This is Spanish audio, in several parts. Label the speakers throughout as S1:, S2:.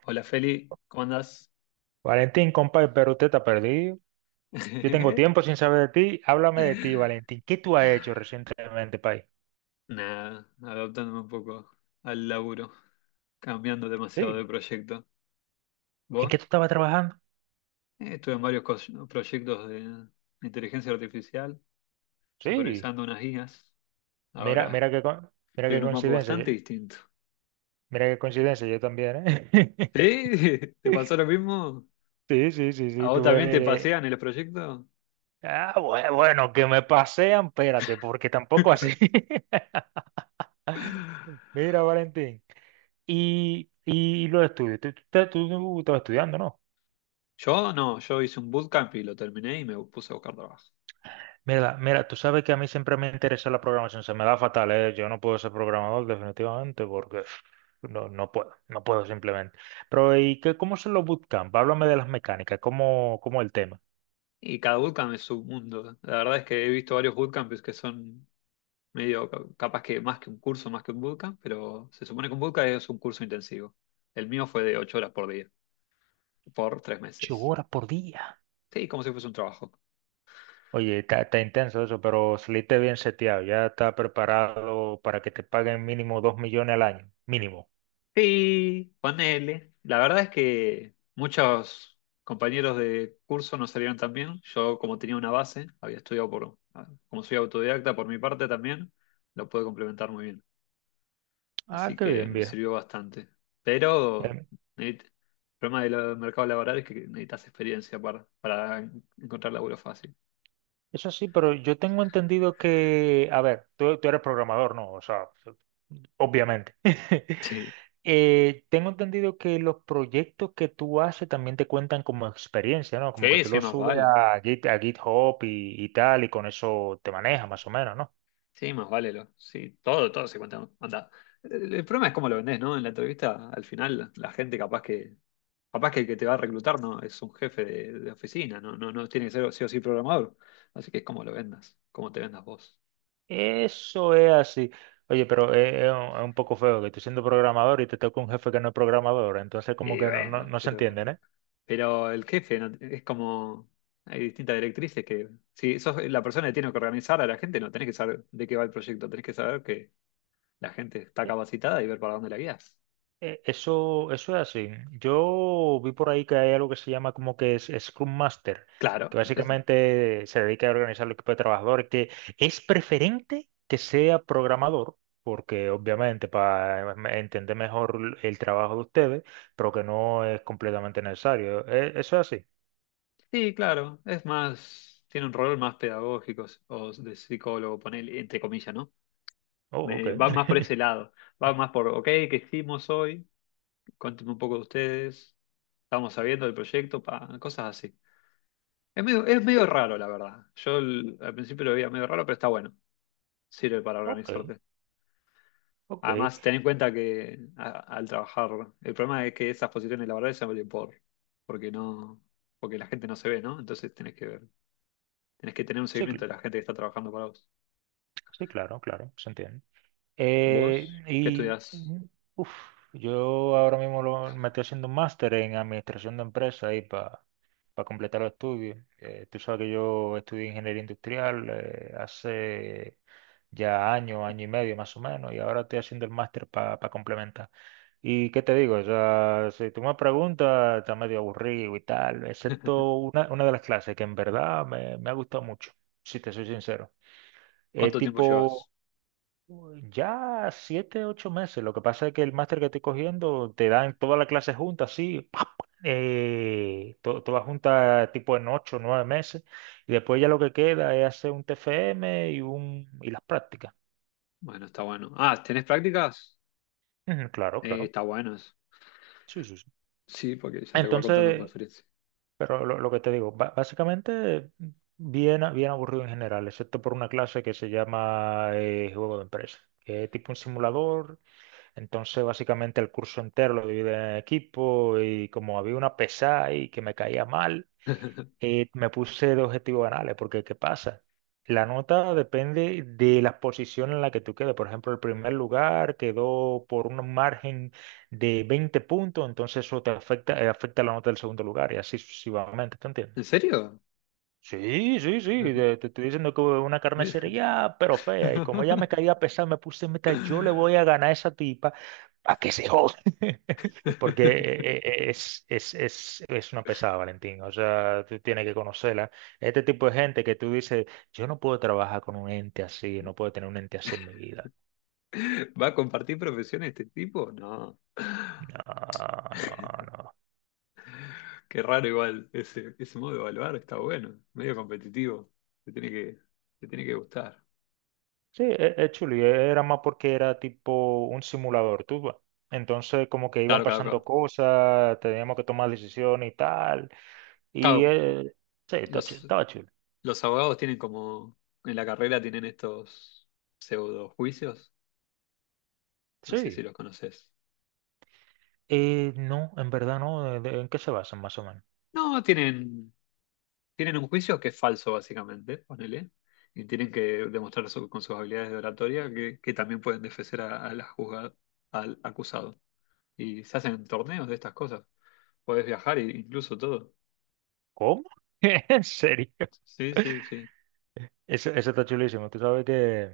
S1: Hola Feli, ¿cómo andás?
S2: Valentín, compa, pero usted está perdido. Yo tengo tiempo sin saber de ti. Háblame de ti, Valentín. ¿Qué tú has hecho recientemente, país?
S1: Nada, adaptándome un poco al laburo, cambiando demasiado de
S2: Sí.
S1: proyecto.
S2: ¿En qué tú
S1: ¿Vos?
S2: estabas trabajando?
S1: Estuve en varios proyectos de inteligencia artificial,
S2: Sí.
S1: supervisando unas guías.
S2: Mira,
S1: Ahora
S2: mira
S1: estoy
S2: qué
S1: en un mambo
S2: coincidencia.
S1: bastante distinto.
S2: Mira qué coincidencia, yo también, ¿eh?
S1: ¿Sí? ¿Te pasó lo mismo?
S2: Sí, sí, sí,
S1: ¿A
S2: sí,
S1: vos
S2: tú
S1: también te
S2: ves.
S1: pasean en los proyectos?
S2: Ah, bueno, que me pasean, espérate, porque tampoco así. Mira, Valentín. Y los estudios. Tú estabas estudiando, ¿no?
S1: Yo no, yo hice un bootcamp y lo terminé y me puse a buscar trabajo.
S2: Mira, mira, tú sabes que a mí siempre me interesa la programación, se me da fatal, ¿eh? Yo no puedo ser programador definitivamente porque no, no puedo, no puedo simplemente. Pero ¿y qué, cómo son los bootcamp? Háblame de las mecánicas, ¿cómo el tema?
S1: Y cada bootcamp es un mundo. La verdad es que he visto varios bootcamps que son medio capaz que más que un curso, más que un bootcamp, pero se supone que un bootcamp es un curso intensivo. El mío fue de ocho horas por día, por tres
S2: Ocho
S1: meses.
S2: horas por día.
S1: Sí, como si fuese un trabajo.
S2: Oye, está intenso eso, pero saliste bien seteado, ya está preparado para que te paguen mínimo 2 millones al año, mínimo.
S1: Sí, ponele. La verdad es que muchos compañeros de curso no salieron tan bien. Yo, como tenía una base, había estudiado por, ah, como soy autodidacta por mi parte también, lo pude complementar muy bien.
S2: Ah,
S1: Así
S2: qué
S1: que
S2: bien,
S1: me
S2: viejo.
S1: sirvió bastante. Pero el problema del mercado laboral es que necesitas experiencia para encontrar laburo fácil.
S2: Eso sí, pero yo tengo entendido que, a ver, tú eres programador, ¿no? O sea, obviamente. Tengo entendido que los proyectos que tú haces también te cuentan como experiencia, ¿no? Como
S1: Sí,
S2: que
S1: sí,
S2: tú
S1: sí,
S2: los
S1: más
S2: subes
S1: vale.
S2: a Git, a GitHub y tal, y con eso te manejas más o menos, ¿no?
S1: Sí, más vale. Sí, todo se cuenta. Anda. El problema es cómo lo vendés, ¿no? En la entrevista, al final, la gente capaz que el que te va a reclutar no es un jefe de oficina, no, no, no tiene que ser sí o sí programador. Así que es cómo lo vendas, cómo te vendas vos.
S2: Eso es así. Oye, pero es un poco feo que tú siendo programador y te toca un jefe que no es programador, entonces como
S1: Y
S2: que no, no,
S1: bueno,
S2: no se entienden, ¿eh?
S1: pero el jefe no- Es como. Hay distintas directrices que. Si sos la persona que tiene que organizar a la gente, no tenés que saber de qué va el proyecto, tenés que saber que la gente está capacitada y ver para dónde la guías.
S2: Eso es así. Yo vi por ahí que hay algo que se llama como que es Scrum Master,
S1: Claro,
S2: que básicamente se dedica a organizar el equipo de trabajadores, que es preferente que sea programador, porque obviamente para entender mejor el trabajo de ustedes, pero que no es completamente necesario. Eso es así.
S1: sí, claro, es más. Tiene un rol más pedagógico o de psicólogo, ponele, entre comillas, ¿no?
S2: Oh, ok.
S1: Va más por ese lado. Va más por, ok, ¿qué hicimos hoy? Cuéntame un poco de ustedes. Estamos sabiendo del proyecto, pa, cosas así. Es medio raro, la verdad. Yo al principio lo veía medio raro, pero está bueno. Sirve para
S2: Ok,
S1: organizarte.
S2: ok.
S1: Además, ten en cuenta que al trabajar, el problema es que esas posiciones laborales se abren porque no, porque la gente no se ve, ¿no? Entonces tenés que tener un
S2: Sí,
S1: seguimiento de la gente que está trabajando para vos.
S2: sí, claro, claro, se entiende.
S1: ¿Vos qué
S2: Y
S1: estudiás?
S2: uf, yo ahora mismo me estoy haciendo un máster en administración de empresas ahí para completar los estudios. Tú sabes que yo estudié ingeniería industrial hace ya año, año y medio más o menos, y ahora estoy haciendo el máster para complementar. ¿Y qué te digo? O sea, si tú me preguntas, está medio aburrido y tal, excepto una de las clases que en verdad me ha gustado mucho, si te soy sincero. Es
S1: ¿Cuánto tiempo
S2: tipo
S1: llevas?
S2: ya 7, 8 meses. Lo que pasa es que el máster que estoy cogiendo te dan toda la clase junta, así, toda junta tipo en 8, 9 meses. Y después ya lo que queda es hacer un TFM y las prácticas.
S1: Bueno, está bueno. Ah, ¿tenés prácticas?
S2: Ujú, claro, claro.
S1: Está bueno eso.
S2: Sí, sí, sí.
S1: Sí, porque ya te voy contando por
S2: Entonces,
S1: experiencia.
S2: pero lo que te digo, básicamente bien, bien aburrido en general, excepto por una clase que se llama Juego de Empresa, que es tipo un simulador. Entonces, básicamente el curso entero lo dividí en equipo y como había una pesada ahí que me caía mal, me puse de objetivos banales, porque ¿qué pasa? La nota depende de la posición en la que tú quedes. Por ejemplo, el primer lugar quedó por un margen de 20 puntos, entonces eso te afecta, afecta la nota del segundo lugar y así sucesivamente, ¿te entiendes?
S1: ¿En serio?
S2: Sí, sí, sí, te estoy diciendo que una
S1: Mira.
S2: carnicería, pero fea. Y como ella me caía pesada, me puse meta, yo le voy a ganar a esa tipa a que se joda. Porque es una pesada, Valentín. O sea, tú tienes que conocerla. Este tipo de gente que tú dices, yo no puedo trabajar con un ente así, no puedo tener un ente así en mi vida.
S1: ¿Va a compartir profesión este tipo? No.
S2: No, no, no.
S1: Qué raro igual, ese modo de evaluar está bueno, medio competitivo, te tiene que, te tiene que gustar.
S2: Sí, es chuli, era más porque era tipo un simulador, tú, va. Entonces, como que iban
S1: Claro, claro,
S2: pasando
S1: claro.
S2: cosas, teníamos que tomar decisiones y tal. Y
S1: Claro,
S2: sí,
S1: los,
S2: estaba chulo.
S1: los abogados tienen como, en la carrera tienen estos pseudo juicios, no sé si
S2: Sí.
S1: los conoces.
S2: No, en verdad no. ¿ En qué se basan más o menos?
S1: No, tienen, tienen un juicio que es falso básicamente, ponele, y tienen que demostrar con sus habilidades de oratoria que también pueden defender a la al acusado. Y se hacen torneos de estas cosas, podés viajar e incluso todo.
S2: ¿Cómo? ¿En serio?
S1: Sí, sí, sí.
S2: Eso está chulísimo. Tú sabes que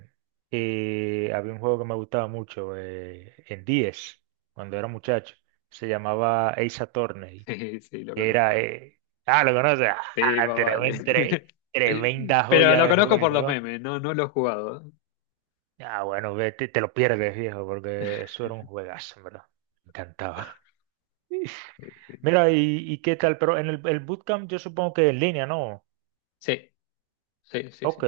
S2: había un juego que me gustaba mucho en 10, cuando era muchacho. Se llamaba Ace Attorney,
S1: Sí, sí, lo conozco.
S2: ah, lo conoces,
S1: Sí,
S2: ah,
S1: más vale.
S2: tremenda
S1: Pero
S2: joya
S1: lo
S2: de
S1: conozco por los
S2: juego.
S1: memes, no, no lo he jugado.
S2: Ah, bueno, ve, te lo pierdes, viejo, porque eso era un juegazo, ¿en verdad? Me encantaba. Mira, y qué tal, pero en el bootcamp yo supongo que en línea, ¿no?
S1: Sí, sí, sí,
S2: Ok.
S1: sí.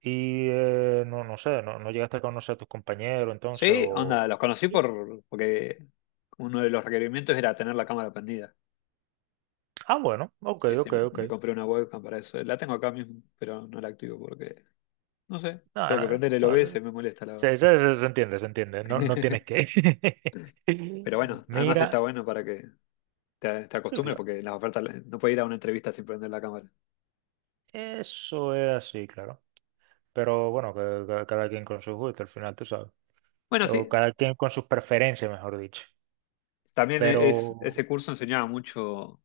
S2: Y no, no sé, no, no llegaste a conocer a tus compañeros entonces
S1: Sí,
S2: o...
S1: onda,
S2: Sí.
S1: porque uno de los requerimientos era tener la cámara prendida.
S2: Ah, bueno, ok,
S1: Sí, sí,
S2: ok, ok.
S1: me compré una webcam para eso. La tengo acá mismo, pero no la activo porque, no sé,
S2: No,
S1: tengo que
S2: no,
S1: prender el
S2: no,
S1: OBS, me molesta la verdad.
S2: se entiende, se entiende. No, no tienes que...
S1: Pero bueno, además está
S2: Mira.
S1: bueno para que te acostumbres porque las ofertas no puedes ir a una entrevista sin prender la cámara.
S2: Eso es así, claro. Pero bueno, cada quien con sus gustos, al final, tú sabes.
S1: Bueno,
S2: O
S1: sí,
S2: cada quien con sus preferencias, mejor dicho.
S1: también
S2: Pero...
S1: ese curso enseñaba mucho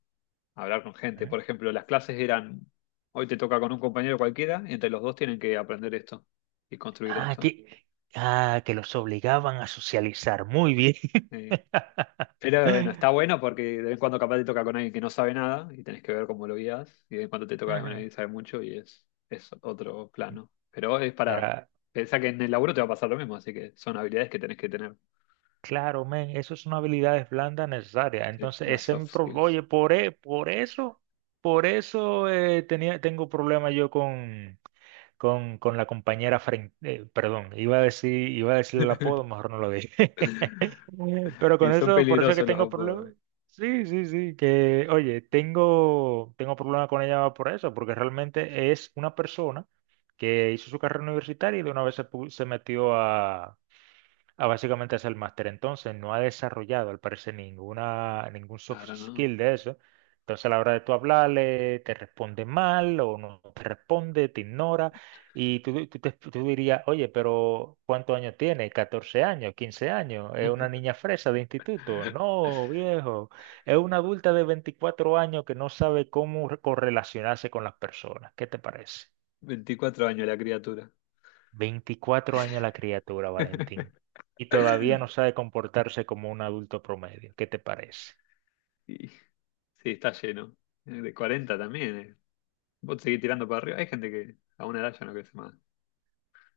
S1: a hablar con gente.
S2: ¿eh?
S1: Por ejemplo, las clases eran, hoy te toca con un compañero cualquiera, y entre los dos tienen que aprender esto y construir
S2: Ah,
S1: esto.
S2: que, ah, que los obligaban a socializar. Muy bien.
S1: Eh, pero bueno, está bueno porque de vez en cuando capaz te toca con alguien que no sabe nada y tenés que ver cómo lo guías, y de vez en cuando te toca con
S2: Ujú.
S1: alguien que sabe mucho y es otro plano. Pero es para,
S2: Mira,
S1: pensá que en el laburo te va a pasar lo mismo, así que son habilidades que tenés que tener,
S2: claro, men, eso es una habilidad blanda necesaria.
S1: sí,
S2: Entonces,
S1: las
S2: ese es
S1: soft skills.
S2: oye, por eso tengo problema yo con la compañera frente, perdón, iba a decir el apodo, mejor no lo dije. Pero con
S1: Y son
S2: eso, por eso es que
S1: peligrosos los
S2: tengo problemas.
S1: apodos.
S2: Sí, sí, sí, que, oye, tengo problemas con ella por eso, porque realmente es una persona que hizo su carrera universitaria y de una vez se metió a. Ah, básicamente es el máster. Entonces, no ha desarrollado, al parecer, ningún soft
S1: Claro, ¿no?
S2: skill de eso. Entonces, a la hora de tú hablarle, te responde mal o no te responde, te ignora. Y tú dirías, oye, pero ¿cuántos años tiene? ¿14 años? ¿15 años? ¿Es una niña fresa de instituto? No, viejo. Es una adulta de 24 años que no sabe cómo correlacionarse con las personas. ¿Qué te parece?
S1: 24 años la criatura.
S2: 24 años la criatura, Valentín, y todavía no sabe comportarse como un adulto promedio. ¿Qué te parece?
S1: Y, sí, está lleno. De 40 también. Vos seguís tirando para arriba. Hay gente que a una edad ya no crece más.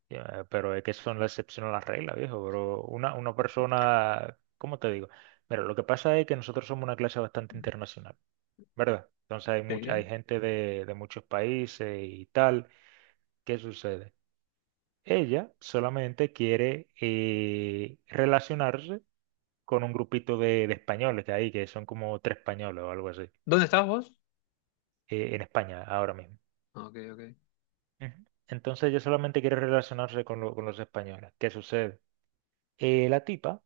S2: Ya, pero es que son la excepción a la regla, viejo. Pero una persona, ¿cómo te digo? Mira, lo que pasa es que nosotros somos una clase bastante internacional, ¿verdad? Entonces
S1: Sí. ¿eh?
S2: hay gente de muchos países y tal. ¿Qué sucede? Ella solamente quiere relacionarse con un grupito de españoles que hay, que son como tres españoles o algo así,
S1: ¿Dónde estás vos?
S2: en España ahora mismo.
S1: Ah, ok, ok.
S2: Ujú. Entonces yo solamente quiero relacionarse con los españoles. ¿Qué sucede? La tipa,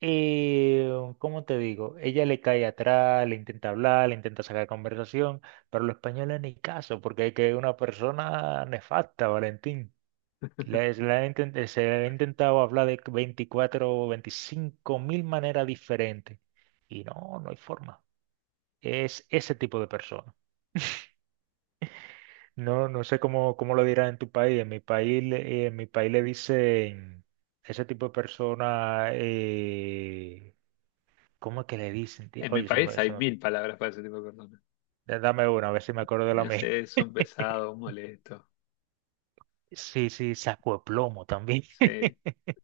S2: eh, ¿cómo te digo? Ella le cae atrás, le intenta hablar, le intenta sacar conversación, pero los españoles ni caso, porque hay que una persona nefasta, Valentín. Les- la han intent- eh, se le ha intentado hablar de 24, o 25 mil maneras diferentes. Y no, no hay forma. Es ese tipo de persona. No, no sé cómo lo dirán en tu país. En mi país, le dicen ese tipo de persona, ¿cómo es que le dicen? ¿Tío?
S1: En mi
S2: Oye,
S1: país hay mil palabras para ese tipo de personas.
S2: dame una, a ver si me acuerdo de la
S1: No
S2: mía.
S1: sé, son pesados, molestos.
S2: Sí, sí, saco de plomo también.
S1: Sí.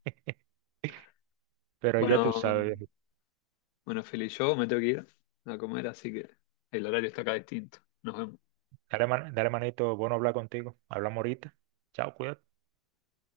S2: Pero ya tú
S1: Bueno,
S2: sabes, viejo.
S1: bueno, Feli, yo me tengo que ir a comer, así que el horario está acá distinto. Nos vemos.
S2: Dale, dale manito, bueno hablar contigo. Hablamos ahorita. Chao, cuídate.